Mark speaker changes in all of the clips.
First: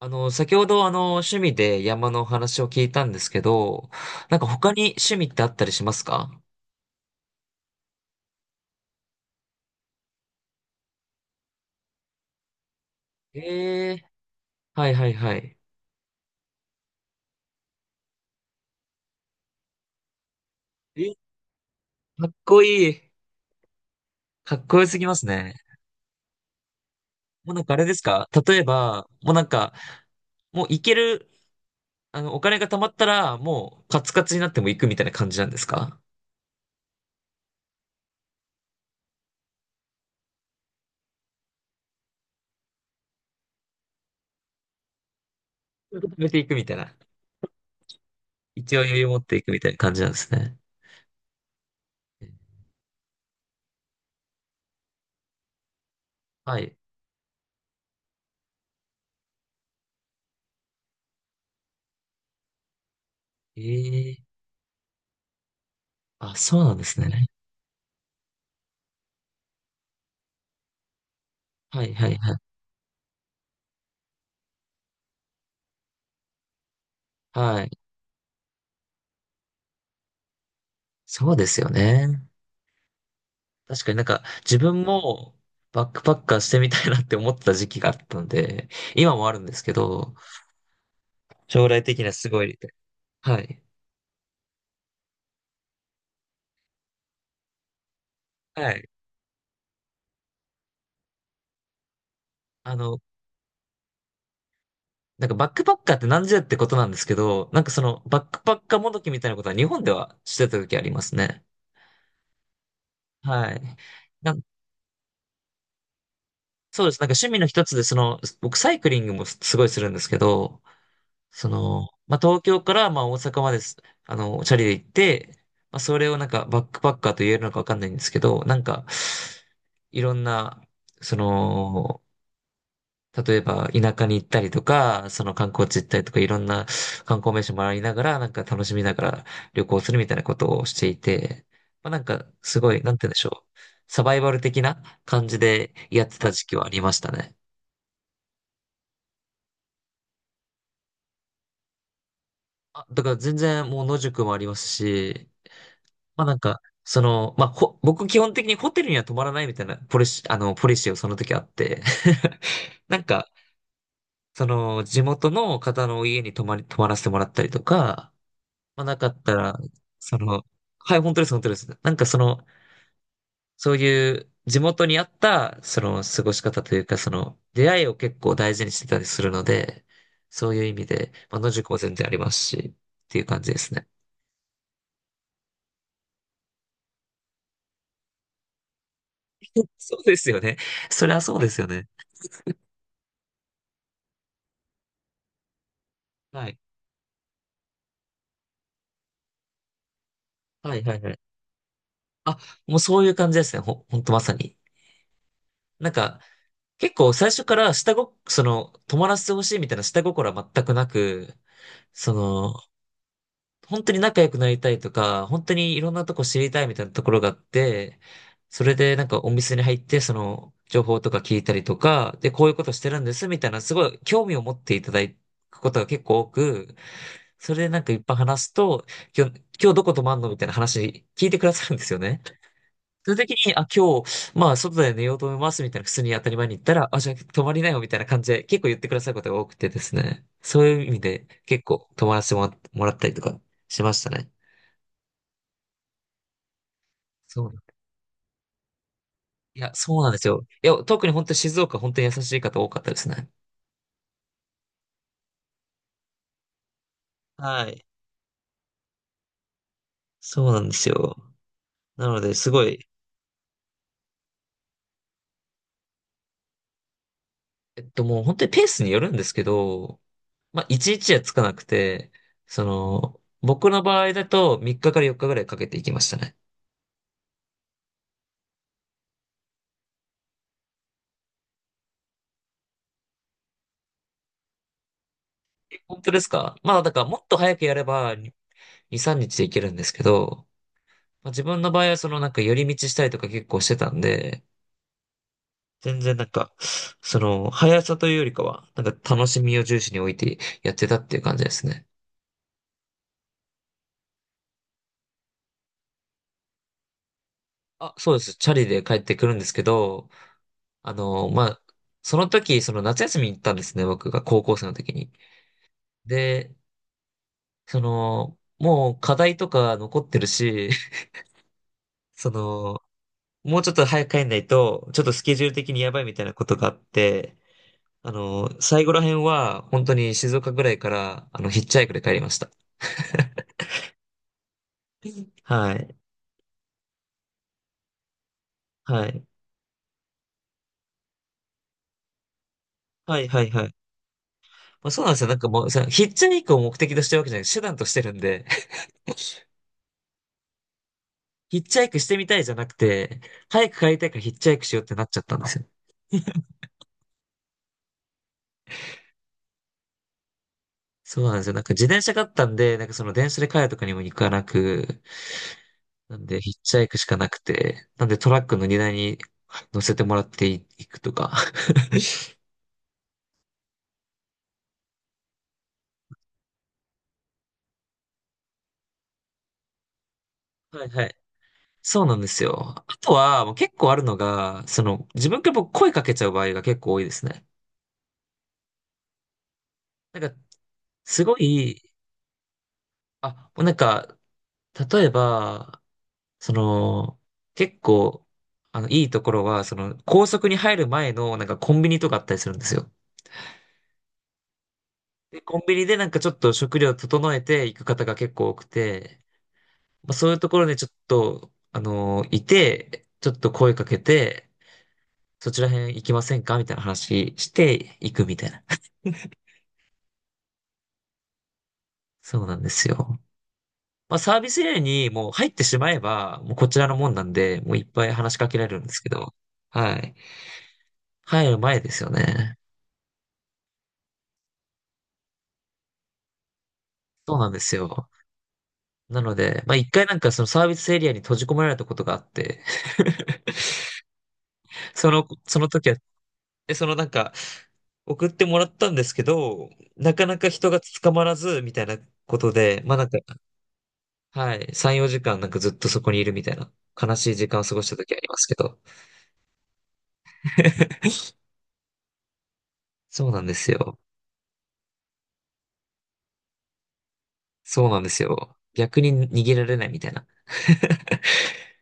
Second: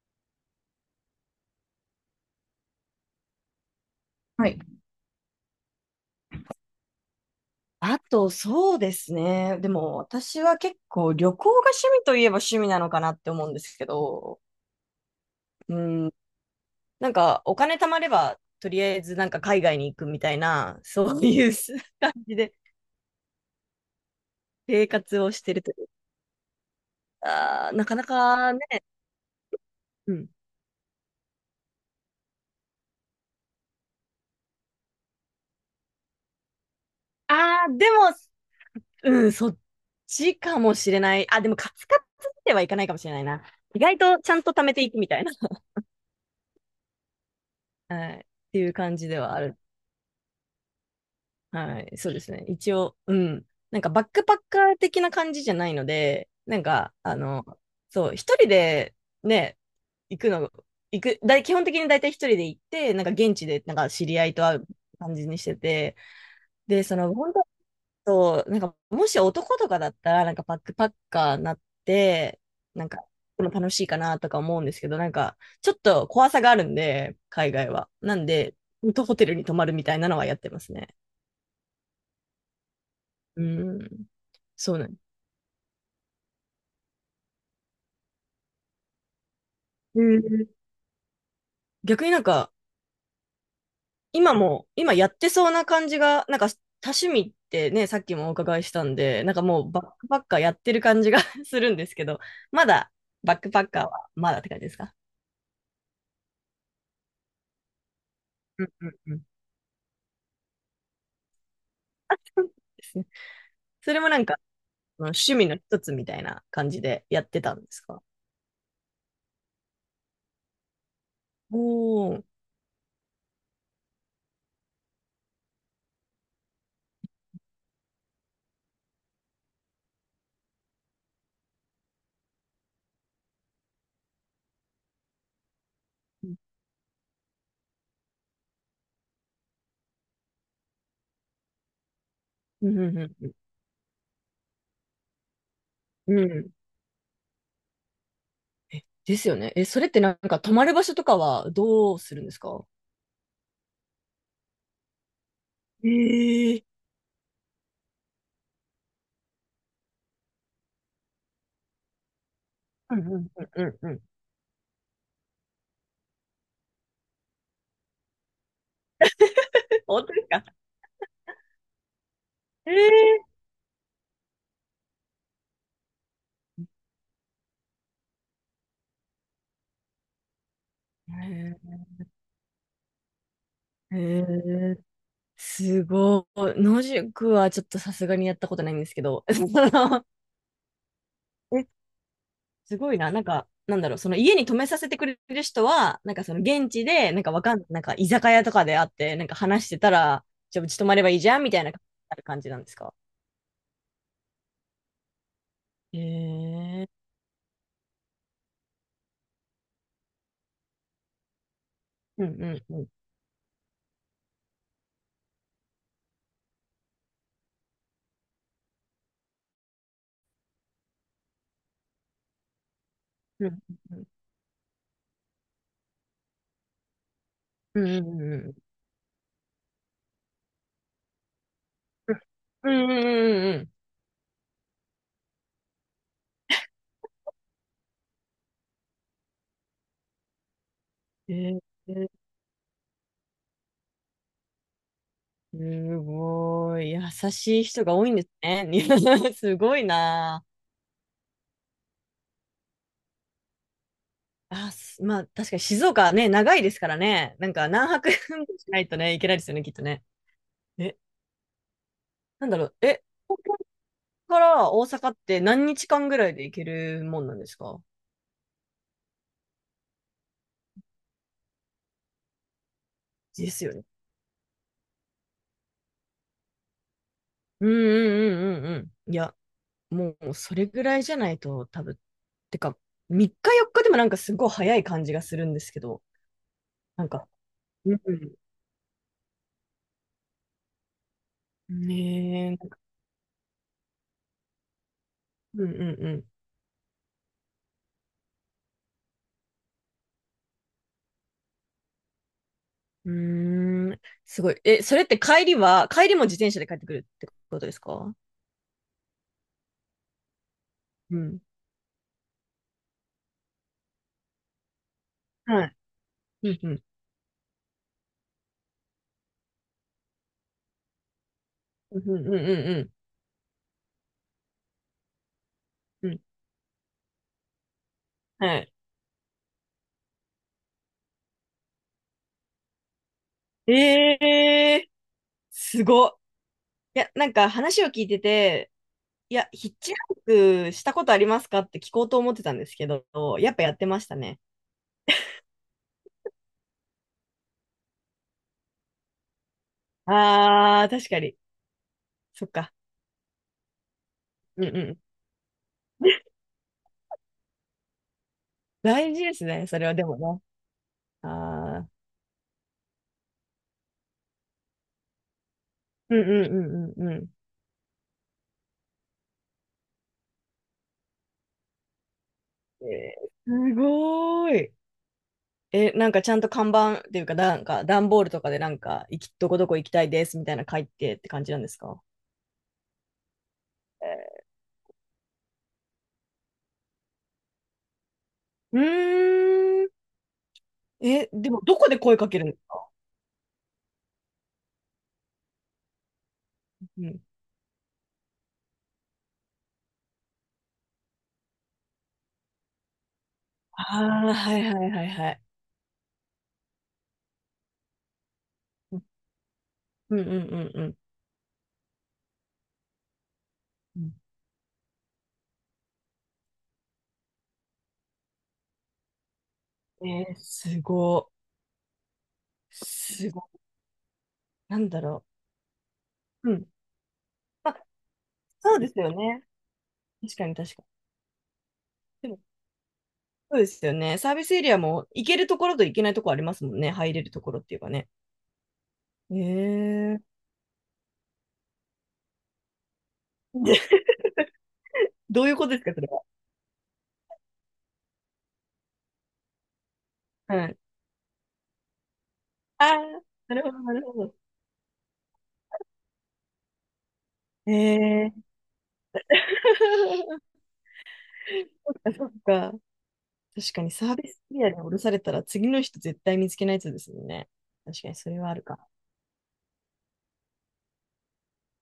Speaker 1: 先ほど趣味で山のお話を聞いたんですけど、なんか
Speaker 2: はい。
Speaker 1: 他に趣味ってあったりしますか？
Speaker 2: あと、そうですね。でも、私は結構旅行が趣味といえば趣味なのかなって思うんですけ
Speaker 1: ええー、
Speaker 2: ど、
Speaker 1: はいはいはい。
Speaker 2: うん、なんかお金貯まれば、とりあえずなんか海外に行くみたいな、
Speaker 1: え、
Speaker 2: そういう 感
Speaker 1: かっ
Speaker 2: じで
Speaker 1: こいい。かっこよ
Speaker 2: 生
Speaker 1: すぎま
Speaker 2: 活
Speaker 1: す
Speaker 2: をし
Speaker 1: ね。
Speaker 2: てるという
Speaker 1: もうなん
Speaker 2: か、
Speaker 1: かあれ
Speaker 2: な
Speaker 1: で
Speaker 2: か
Speaker 1: す
Speaker 2: な
Speaker 1: か？
Speaker 2: か
Speaker 1: 例え
Speaker 2: ね、
Speaker 1: ば、もうなんか、
Speaker 2: うん。
Speaker 1: もう行ける、お金が貯まったら、もうカツカツになっても行くみたいな感じなんですか？
Speaker 2: ああ、でも、うん、そっちかもしれない。あ、でもカツカツではいかないかもしれないな。意外とちゃんと貯めていくみたいな、
Speaker 1: 受めていくみたいな。
Speaker 2: はい、っていう
Speaker 1: 一応
Speaker 2: 感
Speaker 1: 余裕
Speaker 2: じ
Speaker 1: 持
Speaker 2: で
Speaker 1: っ
Speaker 2: は
Speaker 1: て
Speaker 2: あ
Speaker 1: いく
Speaker 2: る。
Speaker 1: みたいな感じなんですね。
Speaker 2: はい、そうですね。一応、うん。なんかバックパッカー的な感じじゃないので、
Speaker 1: は
Speaker 2: なん
Speaker 1: い。
Speaker 2: か、そう、一人でね、行くの、行く、だい、基本的に大体一人で行って、なんか現地で、
Speaker 1: え
Speaker 2: なんか知
Speaker 1: え
Speaker 2: り
Speaker 1: ー、
Speaker 2: 合いと会う感じにしてて、
Speaker 1: あ、そうなん
Speaker 2: で、
Speaker 1: で
Speaker 2: そ
Speaker 1: す
Speaker 2: の、
Speaker 1: ね。
Speaker 2: 本当そうなんか、もし男とかだったら、なんかバックパッカーになっ
Speaker 1: はいはいはい。
Speaker 2: て、なんか、この楽しいかなとか思うんですけど、なんか、ちょっと怖さがあるんで、海
Speaker 1: は
Speaker 2: 外
Speaker 1: い。
Speaker 2: は。なんで、ホテルに泊まるみたいなのはやってますね。
Speaker 1: そうですよね。
Speaker 2: う
Speaker 1: 確か
Speaker 2: ん。
Speaker 1: になんか自
Speaker 2: そう
Speaker 1: 分
Speaker 2: ね。
Speaker 1: もバックパッカーしてみたいなって思ってた時期があったんで、今もあるんですけ
Speaker 2: へ
Speaker 1: ど、
Speaker 2: え、
Speaker 1: 将来的に
Speaker 2: 逆に
Speaker 1: は
Speaker 2: なん
Speaker 1: すご
Speaker 2: か、
Speaker 1: い、はい。
Speaker 2: 今も、今やってそうな感じが、なんか多趣味ってね、さっきもお伺い
Speaker 1: は
Speaker 2: した
Speaker 1: い。
Speaker 2: んで、なんかもうバックパッカーやってる感じが するんですけど、ま
Speaker 1: あ
Speaker 2: だ
Speaker 1: の、
Speaker 2: バックパッカーはまだって感じですか？
Speaker 1: なんかバックパッカーって何じゃってことなんですけど、なんかそのバックパ
Speaker 2: う
Speaker 1: ッ
Speaker 2: ん
Speaker 1: カー
Speaker 2: う
Speaker 1: も
Speaker 2: ん
Speaker 1: どき
Speaker 2: う
Speaker 1: み
Speaker 2: ん。
Speaker 1: たいなことは日本ではしてた時ありますね。
Speaker 2: あ、そうですね。
Speaker 1: はい。
Speaker 2: それもなん
Speaker 1: な
Speaker 2: か、
Speaker 1: ん、
Speaker 2: その趣味の一つみたいな感じ
Speaker 1: そうです。
Speaker 2: で
Speaker 1: なんか
Speaker 2: やっ
Speaker 1: 趣味
Speaker 2: て
Speaker 1: の
Speaker 2: たん
Speaker 1: 一
Speaker 2: で
Speaker 1: つ
Speaker 2: す
Speaker 1: で、そ
Speaker 2: か？
Speaker 1: の、僕サイクリングもごいするんですけど、その、
Speaker 2: お
Speaker 1: まあ、
Speaker 2: ー。
Speaker 1: 東京から、まあ、大阪まです、チャリで行って、まあ、それをなんか、バックパッカーと言えるのかわかんないんですけど、なんか、いろんな、その、例えば、田舎に行ったりとか、その観光地行ったりとか、い
Speaker 2: うん
Speaker 1: ろんな観光名所回りながら、なんか楽しみながら旅行するみたいなことをしていて、まあ、なんか、す
Speaker 2: う
Speaker 1: ご
Speaker 2: ん
Speaker 1: い、な
Speaker 2: う
Speaker 1: ん
Speaker 2: ん
Speaker 1: て言うんでし
Speaker 2: う
Speaker 1: ょう。サバイバル的な感じでやっ
Speaker 2: ん。う
Speaker 1: てた時
Speaker 2: ん、
Speaker 1: 期はありましたね。
Speaker 2: ですよね。え、それってなんか泊まる場所とかはどうするんですか？
Speaker 1: あ、だから全然もう野宿もありますし、まあなん
Speaker 2: え
Speaker 1: か、
Speaker 2: え、
Speaker 1: その、まあほ、僕基本的にホテルには泊まらないみたいなポリシーをその時あって、
Speaker 2: う
Speaker 1: な
Speaker 2: んう
Speaker 1: ん
Speaker 2: んうん
Speaker 1: か、
Speaker 2: うんうん。
Speaker 1: その、地元の方の家に泊まらせてもらったりとか、まあなかったら、
Speaker 2: 本当
Speaker 1: そ
Speaker 2: ですか？
Speaker 1: の、はい、本当です、本当です。なんかその、
Speaker 2: え
Speaker 1: そういう地元に合った、その、過ごし方というか、その、出会いを結構大事にしてたりするので、そういう意味で、まあ、野宿
Speaker 2: え
Speaker 1: も全然ありますし、っていう感じですね。
Speaker 2: ー、えー、すごい。野宿はちょっとさすがにやったことないんですけど、そ
Speaker 1: そう
Speaker 2: の、
Speaker 1: ですよね。それはそうですよ
Speaker 2: え、
Speaker 1: ね。
Speaker 2: すごいな。なんか、なんだろう、その家に泊めさせてくれる人は、なんかその
Speaker 1: はい。
Speaker 2: 現地で、なんかわかん、なんか居酒屋とかで会って、なんか話してたら、じゃあう
Speaker 1: は
Speaker 2: ち
Speaker 1: い
Speaker 2: 泊
Speaker 1: は
Speaker 2: ま
Speaker 1: い
Speaker 2: れば
Speaker 1: は
Speaker 2: い
Speaker 1: い。
Speaker 2: いじゃんみたいな
Speaker 1: あ、
Speaker 2: 感じなんです
Speaker 1: もう
Speaker 2: か？
Speaker 1: そういう感じですね。ほんとまさに。なん
Speaker 2: え
Speaker 1: か、
Speaker 2: えー、
Speaker 1: 結構最初からその、泊まらせてほしいみたいな下心は全くなく、そ
Speaker 2: うんう
Speaker 1: の、
Speaker 2: んうん。
Speaker 1: 本当に仲良くなりたいとか、本当にいろんなとこ知りたいみたいなところがあって、それでなんかお店に入って、その、情報とか聞いたりとか、で、こういうことしてるんですみ
Speaker 2: う
Speaker 1: たい
Speaker 2: ん
Speaker 1: な、すご
Speaker 2: う
Speaker 1: い
Speaker 2: んうん。
Speaker 1: 興味を持っていただくことが結構多く、それでな
Speaker 2: う
Speaker 1: ん
Speaker 2: ん
Speaker 1: かいっ
Speaker 2: う
Speaker 1: ぱい
Speaker 2: んう
Speaker 1: 話す
Speaker 2: ん
Speaker 1: と、今日、今日どこ泊まんのみたいな話聞いてくださるんですよ
Speaker 2: うん。
Speaker 1: ね。
Speaker 2: うんう
Speaker 1: その時
Speaker 2: んう
Speaker 1: に、
Speaker 2: んう
Speaker 1: あ、
Speaker 2: ん。
Speaker 1: 今日、まあ、外で寝ようと思います、みたいな、普通に当たり前に言ったら、あ、じゃあ、泊まりなよ、みたいな感じで、結構言ってくださることが多くてですね。そういう意味で、
Speaker 2: えー、
Speaker 1: 結構、泊まらせてもら、もらったりとか、しましたね。
Speaker 2: すごい。優
Speaker 1: そうな
Speaker 2: しい
Speaker 1: ん。
Speaker 2: 人が多いんですね。す
Speaker 1: いや、
Speaker 2: ごい
Speaker 1: そうなんです
Speaker 2: な。
Speaker 1: よ。いや、特に本当に静岡、本当に優しい方多かったですね。
Speaker 2: あ、す、まあ、確かに静岡ね、長いですからね。なん
Speaker 1: は
Speaker 2: か
Speaker 1: い。
Speaker 2: 何泊 もしないとね、いけないですよね、きっとね。
Speaker 1: そうなんです
Speaker 2: え、
Speaker 1: よ。なので、
Speaker 2: な
Speaker 1: す
Speaker 2: んだ
Speaker 1: ご
Speaker 2: ろう。
Speaker 1: い、
Speaker 2: え、東京から大阪って何日間ぐらいで行けるもんなんですか？
Speaker 1: もう本当にペースによるんですけど、まあ、一日はつかなくて、その、
Speaker 2: です
Speaker 1: 僕
Speaker 2: よ
Speaker 1: の
Speaker 2: ね。
Speaker 1: 場合だと、3日かから4日ぐらいかけていきましたね。
Speaker 2: うんうんうんうんうん。いや、もうそれぐらいじゃないと多分。てか、3日4日でもなんかすごい早い感じがするんですけ
Speaker 1: 本
Speaker 2: ど。
Speaker 1: 当ですか？まあ、だか
Speaker 2: な
Speaker 1: ら
Speaker 2: ん
Speaker 1: もっ
Speaker 2: か。
Speaker 1: と早くやれ
Speaker 2: う
Speaker 1: ば2、
Speaker 2: ん。
Speaker 1: 3日でいけるんですけど、まあ、自分の場合はそのなんか
Speaker 2: ね
Speaker 1: 寄り
Speaker 2: え。
Speaker 1: 道したりとか結構してたんで、
Speaker 2: うんうん
Speaker 1: 全
Speaker 2: う
Speaker 1: 然な
Speaker 2: ん。
Speaker 1: んか、その、速さというよりかは、なんか楽しみを重視に置いてやってたっていう感じですね。
Speaker 2: うーん、すごい。え、それって帰りは、帰りも自転車で帰ってくるってことです
Speaker 1: あ、そう
Speaker 2: か？
Speaker 1: です。チャリで帰ってくるんですけど、あ
Speaker 2: う
Speaker 1: の、
Speaker 2: ん。
Speaker 1: まあ、その時、その夏休みに行ったんですね、僕が高校生の時に。
Speaker 2: はい。う
Speaker 1: で、
Speaker 2: ん、うん、
Speaker 1: その、もう課題とか残ってるし、
Speaker 2: うん、うん、
Speaker 1: そ
Speaker 2: うん、う
Speaker 1: の、
Speaker 2: ん。
Speaker 1: もうちょっと早く帰んないと、ちょっとスケジュール的にやばい
Speaker 2: う
Speaker 1: み
Speaker 2: ん、
Speaker 1: たいなことがあって、
Speaker 2: はい。
Speaker 1: 最後ら辺は本当に静岡ぐらいから、ヒッチハイクで帰りました。
Speaker 2: えー、
Speaker 1: は
Speaker 2: す
Speaker 1: い。
Speaker 2: ごっ。いや、なんか話を聞いてて、
Speaker 1: はい。
Speaker 2: いや、ヒッチハイクしたことありますかって聞こうと思ってたんですけど、
Speaker 1: はい、はい、
Speaker 2: やっぱ
Speaker 1: は
Speaker 2: や
Speaker 1: い。
Speaker 2: ってましたね。
Speaker 1: まあ、そうなんですよ。なんかもう、そのヒッチハイクを目的としてるわけじゃなく手段としてるんで、
Speaker 2: あー、確かに。
Speaker 1: ヒッチハイクしてみたい
Speaker 2: そっ
Speaker 1: じゃなく
Speaker 2: か。
Speaker 1: て、早く帰りたいからヒッチハイ
Speaker 2: う
Speaker 1: ク
Speaker 2: ん
Speaker 1: しよ
Speaker 2: う
Speaker 1: うって
Speaker 2: ん。
Speaker 1: なっちゃったんですよ。
Speaker 2: 大事ですね、それはでもね。
Speaker 1: そうなんですよ。なんか
Speaker 2: あ
Speaker 1: 自
Speaker 2: ー。
Speaker 1: 転車があったんで、なんかその電車で帰るとかにも行かなく、
Speaker 2: う
Speaker 1: な
Speaker 2: んう
Speaker 1: んで、
Speaker 2: ん
Speaker 1: ヒッチハイクし
Speaker 2: うんう
Speaker 1: か
Speaker 2: ん
Speaker 1: な
Speaker 2: う
Speaker 1: くて、なんでトラックの荷台に乗せてもらっていいくとか。
Speaker 2: ん。えー、すごーい。え、なんかちゃんと看板っていうか、なんか段ボールとかでなんか、行き、どこどこ行きたいですみたいな 書
Speaker 1: は
Speaker 2: い
Speaker 1: いは
Speaker 2: て
Speaker 1: い。
Speaker 2: って感じなんですか？
Speaker 1: そうなんですよ。あとは、もう結構あるのが、その、自分から僕声かけちゃう場合が結構多いですね。
Speaker 2: うーん。
Speaker 1: なんか、す
Speaker 2: え、
Speaker 1: ご
Speaker 2: でもど
Speaker 1: い、
Speaker 2: こで声かけるんですか？
Speaker 1: あ、なんか、例えば、そ
Speaker 2: う
Speaker 1: の、
Speaker 2: ん。
Speaker 1: 結構、いいところは、その、高速に入る前の、なんかコンビニとかあったりするんですよ。
Speaker 2: ああ、はいはいはいは
Speaker 1: で、
Speaker 2: い。
Speaker 1: コンビニでなんかちょっと食料整えていく方が結構多く
Speaker 2: う
Speaker 1: て、まあ、
Speaker 2: んう
Speaker 1: そ
Speaker 2: ん
Speaker 1: ういうと
Speaker 2: う
Speaker 1: ころ
Speaker 2: ん
Speaker 1: で
Speaker 2: う
Speaker 1: ちょっ
Speaker 2: ん。
Speaker 1: と、いて、ちょっと声かけて、そちら辺行きませんかみたいな話して行くみたいな。
Speaker 2: うん、えー、すご
Speaker 1: そうなんで
Speaker 2: い。
Speaker 1: すよ。
Speaker 2: すごい。
Speaker 1: まあ、サービスエリ
Speaker 2: な
Speaker 1: ア
Speaker 2: んだ
Speaker 1: に
Speaker 2: ろ
Speaker 1: もう入ってしまえば、
Speaker 2: う。
Speaker 1: も
Speaker 2: う
Speaker 1: う
Speaker 2: ん。
Speaker 1: こちらのもんなんで、
Speaker 2: ま
Speaker 1: もうい
Speaker 2: あ、
Speaker 1: っぱい話しかけられ
Speaker 2: そう
Speaker 1: るん
Speaker 2: で
Speaker 1: で
Speaker 2: す
Speaker 1: すけ
Speaker 2: よ
Speaker 1: ど、
Speaker 2: ね。
Speaker 1: はい。
Speaker 2: 確かに確か
Speaker 1: 入る前ですよ
Speaker 2: に。でも、
Speaker 1: ね。
Speaker 2: そうですよね。サービスエリアも行けるところと行けないところありますもんね。入れる
Speaker 1: そう
Speaker 2: と
Speaker 1: なん
Speaker 2: ころ
Speaker 1: で
Speaker 2: っ
Speaker 1: す
Speaker 2: ていうかね。
Speaker 1: よ。なので、まあ、一回な
Speaker 2: え
Speaker 1: んか
Speaker 2: ー。
Speaker 1: そのサービスエリアに閉じ込められたことがあって、
Speaker 2: どういう
Speaker 1: そ
Speaker 2: こ
Speaker 1: の
Speaker 2: とです
Speaker 1: 時
Speaker 2: か、
Speaker 1: は、
Speaker 2: それは。
Speaker 1: え、そのなんか、送ってもらったんですけど、なかなか
Speaker 2: は
Speaker 1: 人
Speaker 2: い、
Speaker 1: が捕まらず、みたいなことで、
Speaker 2: あ
Speaker 1: まあな
Speaker 2: あ、
Speaker 1: んか、
Speaker 2: なるほど、なるほど。
Speaker 1: はい、3、4時間なんかずっとそこにいるみたいな、悲しい時間を
Speaker 2: え
Speaker 1: 過ごした時あります
Speaker 2: え
Speaker 1: けど。
Speaker 2: そっか。
Speaker 1: そうなんです
Speaker 2: 確かに
Speaker 1: よ。
Speaker 2: サービスエリアに降ろされたら次の人絶対見つけないやつですもんね。
Speaker 1: そうなん
Speaker 2: 確か
Speaker 1: で
Speaker 2: に
Speaker 1: す
Speaker 2: それはあ
Speaker 1: よ。
Speaker 2: るか。
Speaker 1: 逆に逃げられないみたいな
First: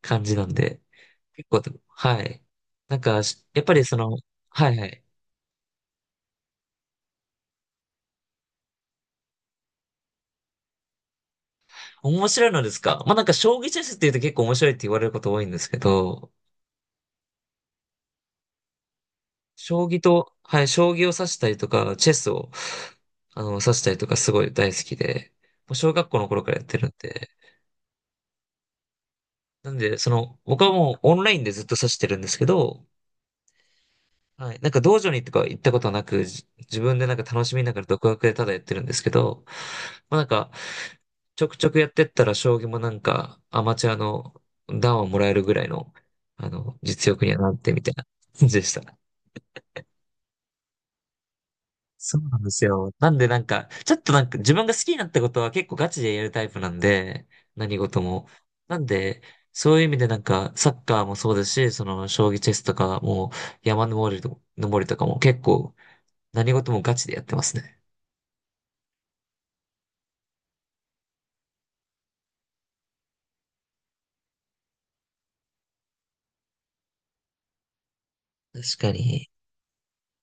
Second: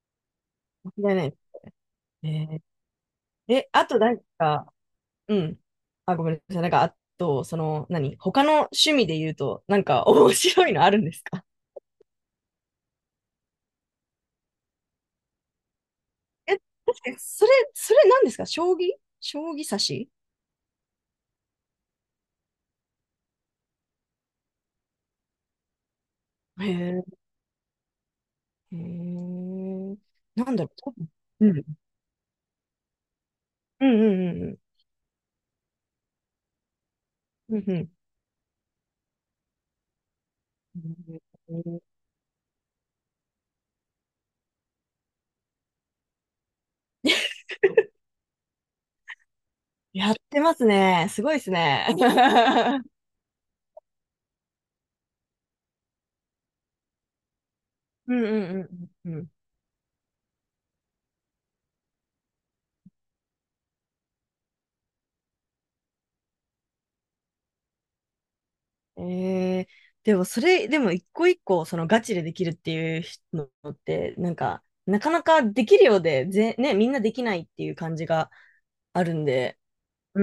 Speaker 1: 感じなんで。
Speaker 2: 間違いない。
Speaker 1: 結構でも、はい。
Speaker 2: え
Speaker 1: なんか、
Speaker 2: ー、
Speaker 1: やっ
Speaker 2: え、
Speaker 1: ぱり
Speaker 2: あ
Speaker 1: そ
Speaker 2: とな
Speaker 1: の、
Speaker 2: んか、
Speaker 1: はいはい。
Speaker 2: うん。あ、ごめんなさい。なんか、あと、その、何他の趣味で言うと、なんか 面白いのあるんですか？
Speaker 1: 面白いのですか？まあなんか将棋チェスって言うと結構面白いって言われること多いんですけど、
Speaker 2: え、確かに、それ、それ何ですか、将棋、将棋指
Speaker 1: 将棋
Speaker 2: し、
Speaker 1: と、はい、将棋を指したりとか、チェスを、指したりとかすごい大好きで、もう小学校の頃からやっ
Speaker 2: へ
Speaker 1: てるん
Speaker 2: え、
Speaker 1: で、
Speaker 2: へえ、
Speaker 1: なんで、その、
Speaker 2: なん
Speaker 1: 僕
Speaker 2: だろ
Speaker 1: は
Speaker 2: う、多
Speaker 1: もう
Speaker 2: 分、
Speaker 1: オンライン
Speaker 2: う
Speaker 1: でずっと
Speaker 2: ん。
Speaker 1: 指してるんですけど、
Speaker 2: うんう
Speaker 1: は
Speaker 2: ん
Speaker 1: い、なんか道場にとか行ったことはなく、自分でなんか楽し
Speaker 2: うんう
Speaker 1: み
Speaker 2: ん。
Speaker 1: な
Speaker 2: う
Speaker 1: が
Speaker 2: ん
Speaker 1: ら
Speaker 2: う
Speaker 1: 独学でただやってるんですけど、まあなんか、ちょく
Speaker 2: ん。へ
Speaker 1: ちょくやっ
Speaker 2: ー、
Speaker 1: てったら将棋もなんかアマチュアの段をもらえるぐらいの、実力にはなってみたいな感じでした。
Speaker 2: やってますね。すごいですね。
Speaker 1: そうなんです よ。なんでなんか、ちょっとなんか自分が好きになったことは結構ガチでやるタイプなんで、何事
Speaker 2: うんう
Speaker 1: も。なん
Speaker 2: んうんう
Speaker 1: で、
Speaker 2: ん
Speaker 1: そういう意味でなんか、サッカーもそうですし、その、将棋チェスとかも、山登りと、登りとかも結構、何事もガチでやってますね。
Speaker 2: うん。えー、でもそれ、でも一個一個そのガチでできるっていうのって、なんか、なかなかできるようで、ぜ、ね、みんなできないっていう感じが
Speaker 1: 確か
Speaker 2: あるん
Speaker 1: に。
Speaker 2: で、う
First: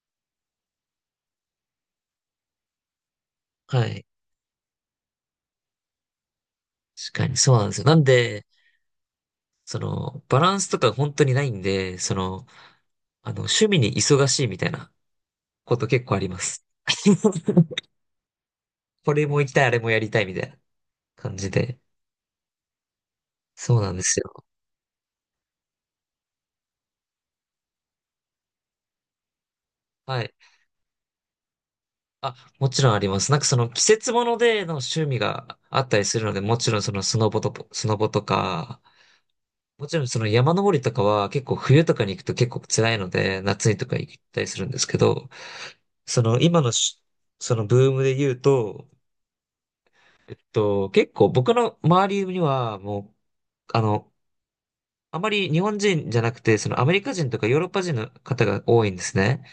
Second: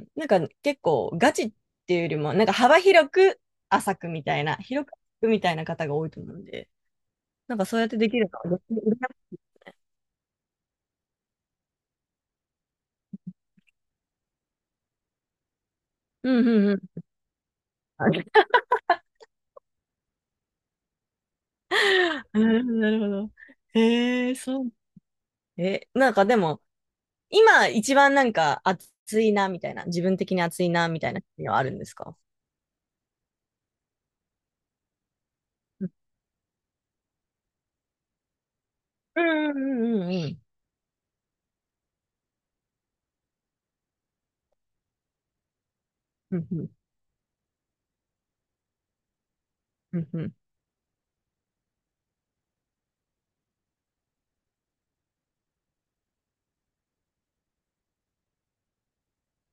Speaker 2: ん。なんか結構ガチっていうよりも、なんか幅広く
Speaker 1: は
Speaker 2: 浅
Speaker 1: い。
Speaker 2: くみたいな、広く浅くみたいな方が多いと思うんで、
Speaker 1: 確かに、そ
Speaker 2: なん
Speaker 1: う
Speaker 2: か
Speaker 1: なんで
Speaker 2: そ
Speaker 1: す
Speaker 2: う
Speaker 1: よ。
Speaker 2: やっ
Speaker 1: な
Speaker 2: て
Speaker 1: ん
Speaker 2: できる
Speaker 1: で、
Speaker 2: のは逆に羨ましい。
Speaker 1: その、バランスとか本当にないんで、その、趣味に忙しいみたいなこと結構あり
Speaker 2: う
Speaker 1: ま
Speaker 2: んう
Speaker 1: す。
Speaker 2: んうん。
Speaker 1: これも行きたい、あれもやりたいみたいな感じで。
Speaker 2: なるほど、なるほど。
Speaker 1: そうなんです
Speaker 2: へえ、
Speaker 1: よ。
Speaker 2: そう。え、なんかでも、今一番なんか熱いなみたいな、自分
Speaker 1: はい。
Speaker 2: 的に熱いなみたいなのはあるんですか？
Speaker 1: あ、もちろんあります。なんかその季節物での趣味があったりするので、もちろんそのスノボとか、
Speaker 2: うんう
Speaker 1: もち
Speaker 2: ん
Speaker 1: ろん
Speaker 2: うん
Speaker 1: そ
Speaker 2: う
Speaker 1: の
Speaker 2: ん。
Speaker 1: 山登りとかは結構冬とかに行くと結構辛いので、夏にとか行ったりするんですけど、そ
Speaker 2: う
Speaker 1: の
Speaker 2: ん
Speaker 1: 今
Speaker 2: うん
Speaker 1: のしそのブームで言うと、
Speaker 2: うんう
Speaker 1: 結構僕の周りにはもう、あの、あまり日本人じゃなくて、そのアメリカ人とかヨーロッパ人の方が多いんですね。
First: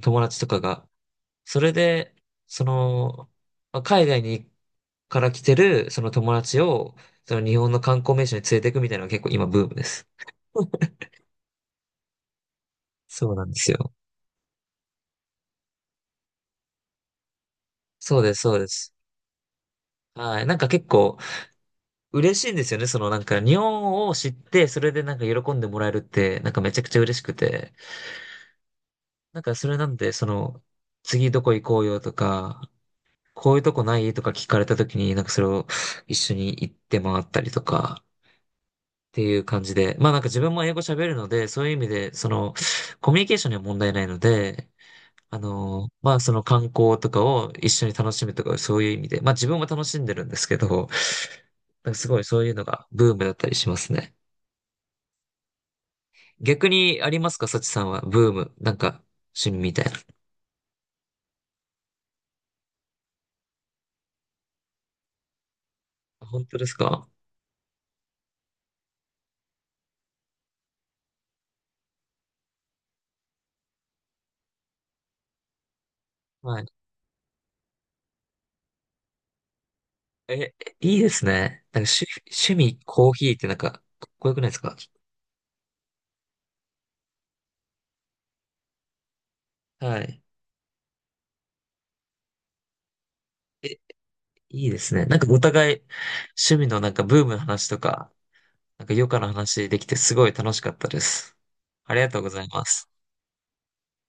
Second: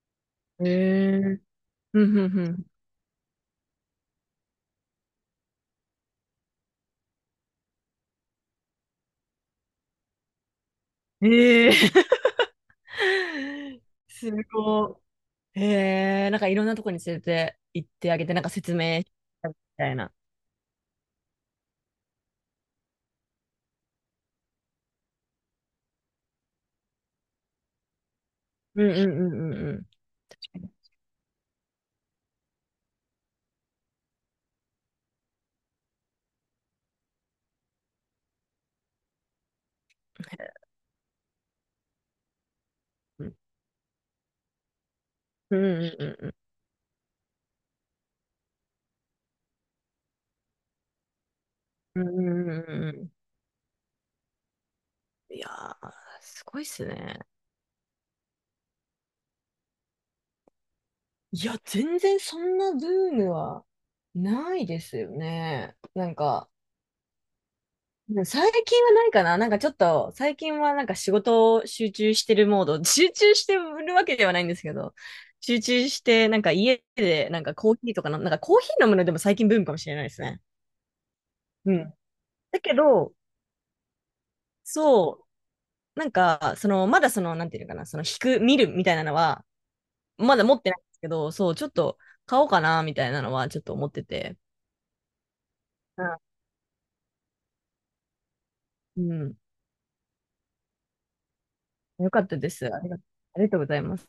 Speaker 1: 友達とか
Speaker 2: ん。
Speaker 1: が。
Speaker 2: えー。
Speaker 1: それ
Speaker 2: う
Speaker 1: で、
Speaker 2: んう
Speaker 1: そ
Speaker 2: ん
Speaker 1: の、まあ海外にから来てる、その友達を、その日本の観光名所に連れていくみたいなのが結構今ブームです。
Speaker 2: うん。えー。
Speaker 1: そうなんです よ。
Speaker 2: すごい。えー。なんかいろんなとこに連れて行ってあ
Speaker 1: そう
Speaker 2: げ
Speaker 1: で
Speaker 2: て、
Speaker 1: す、
Speaker 2: なんか
Speaker 1: そうで
Speaker 2: 説
Speaker 1: す。
Speaker 2: 明したみたいな。
Speaker 1: はい。なんか結構嬉しいんですよね。そのなんか日本を知って、それでなんか喜んでもらえるって、なんかめちゃくちゃ嬉しくて。
Speaker 2: うんうんう
Speaker 1: なん
Speaker 2: ん
Speaker 1: か
Speaker 2: う
Speaker 1: そ
Speaker 2: んう
Speaker 1: れな
Speaker 2: ん。
Speaker 1: んで、その、
Speaker 2: 確
Speaker 1: 次どこ行こうよとか、こういうとこないとか聞かれた時に、なんかそれを一緒に行って回ったりとか、っていう感じで。まあなんか
Speaker 2: か
Speaker 1: 自分も
Speaker 2: に。
Speaker 1: 英語喋るので、そういう意味で、その、コミュ
Speaker 2: う
Speaker 1: ニ
Speaker 2: ん
Speaker 1: ケーションには問題ないので、
Speaker 2: うん
Speaker 1: ま
Speaker 2: う
Speaker 1: あ、そ
Speaker 2: ん
Speaker 1: の観光とかを一緒に楽しむとか、そういう意味で、まあ、自分も楽しんでるんですけど、なんか
Speaker 2: う
Speaker 1: す
Speaker 2: ん
Speaker 1: ごいそ
Speaker 2: う
Speaker 1: う
Speaker 2: ん。
Speaker 1: い
Speaker 2: う
Speaker 1: う
Speaker 2: んう
Speaker 1: の
Speaker 2: ん
Speaker 1: が
Speaker 2: うんうん、
Speaker 1: ブームだったりしますね。
Speaker 2: いやー、すごいっ
Speaker 1: 逆
Speaker 2: す
Speaker 1: にあり
Speaker 2: ね。
Speaker 1: ますか、サチさんは。ブーム。なんか、趣味みたいな。
Speaker 2: いや、全然そんなブームはないですよね。なん
Speaker 1: 本
Speaker 2: か、
Speaker 1: 当ですか？
Speaker 2: 最近はないかな。なんかちょっと、最近はなんか仕事を集中してるモード、集中してるわけではないんですけど、集中して、なんか
Speaker 1: はい。
Speaker 2: 家でなんかコーヒーとかの、なんかコーヒー飲むのでも最近ブームかもしれないですね。
Speaker 1: え、いいですね。
Speaker 2: う
Speaker 1: なんか
Speaker 2: ん。
Speaker 1: 趣
Speaker 2: だけ
Speaker 1: 味、コー
Speaker 2: ど、
Speaker 1: ヒーってなんか、かっこよくないですか？
Speaker 2: そう、なんか、その、まだその、なんていうのかな、その、引く、見るみたいなのは、
Speaker 1: はい。
Speaker 2: まだ持ってないんですけど、そう、ちょっと買おうかな、みたいなのはちょっ
Speaker 1: え、
Speaker 2: と思ってて。
Speaker 1: いいですね。なんかお互い、
Speaker 2: うん。
Speaker 1: 趣味のなんかブームの話とか、なんか
Speaker 2: う
Speaker 1: 余暇の
Speaker 2: ん、
Speaker 1: 話できてすごい楽しかったです。ありが
Speaker 2: よ
Speaker 1: と
Speaker 2: か
Speaker 1: う
Speaker 2: っ
Speaker 1: ご
Speaker 2: た
Speaker 1: ざい
Speaker 2: で
Speaker 1: ま
Speaker 2: す。あり
Speaker 1: す。
Speaker 2: が、ありがとうございます。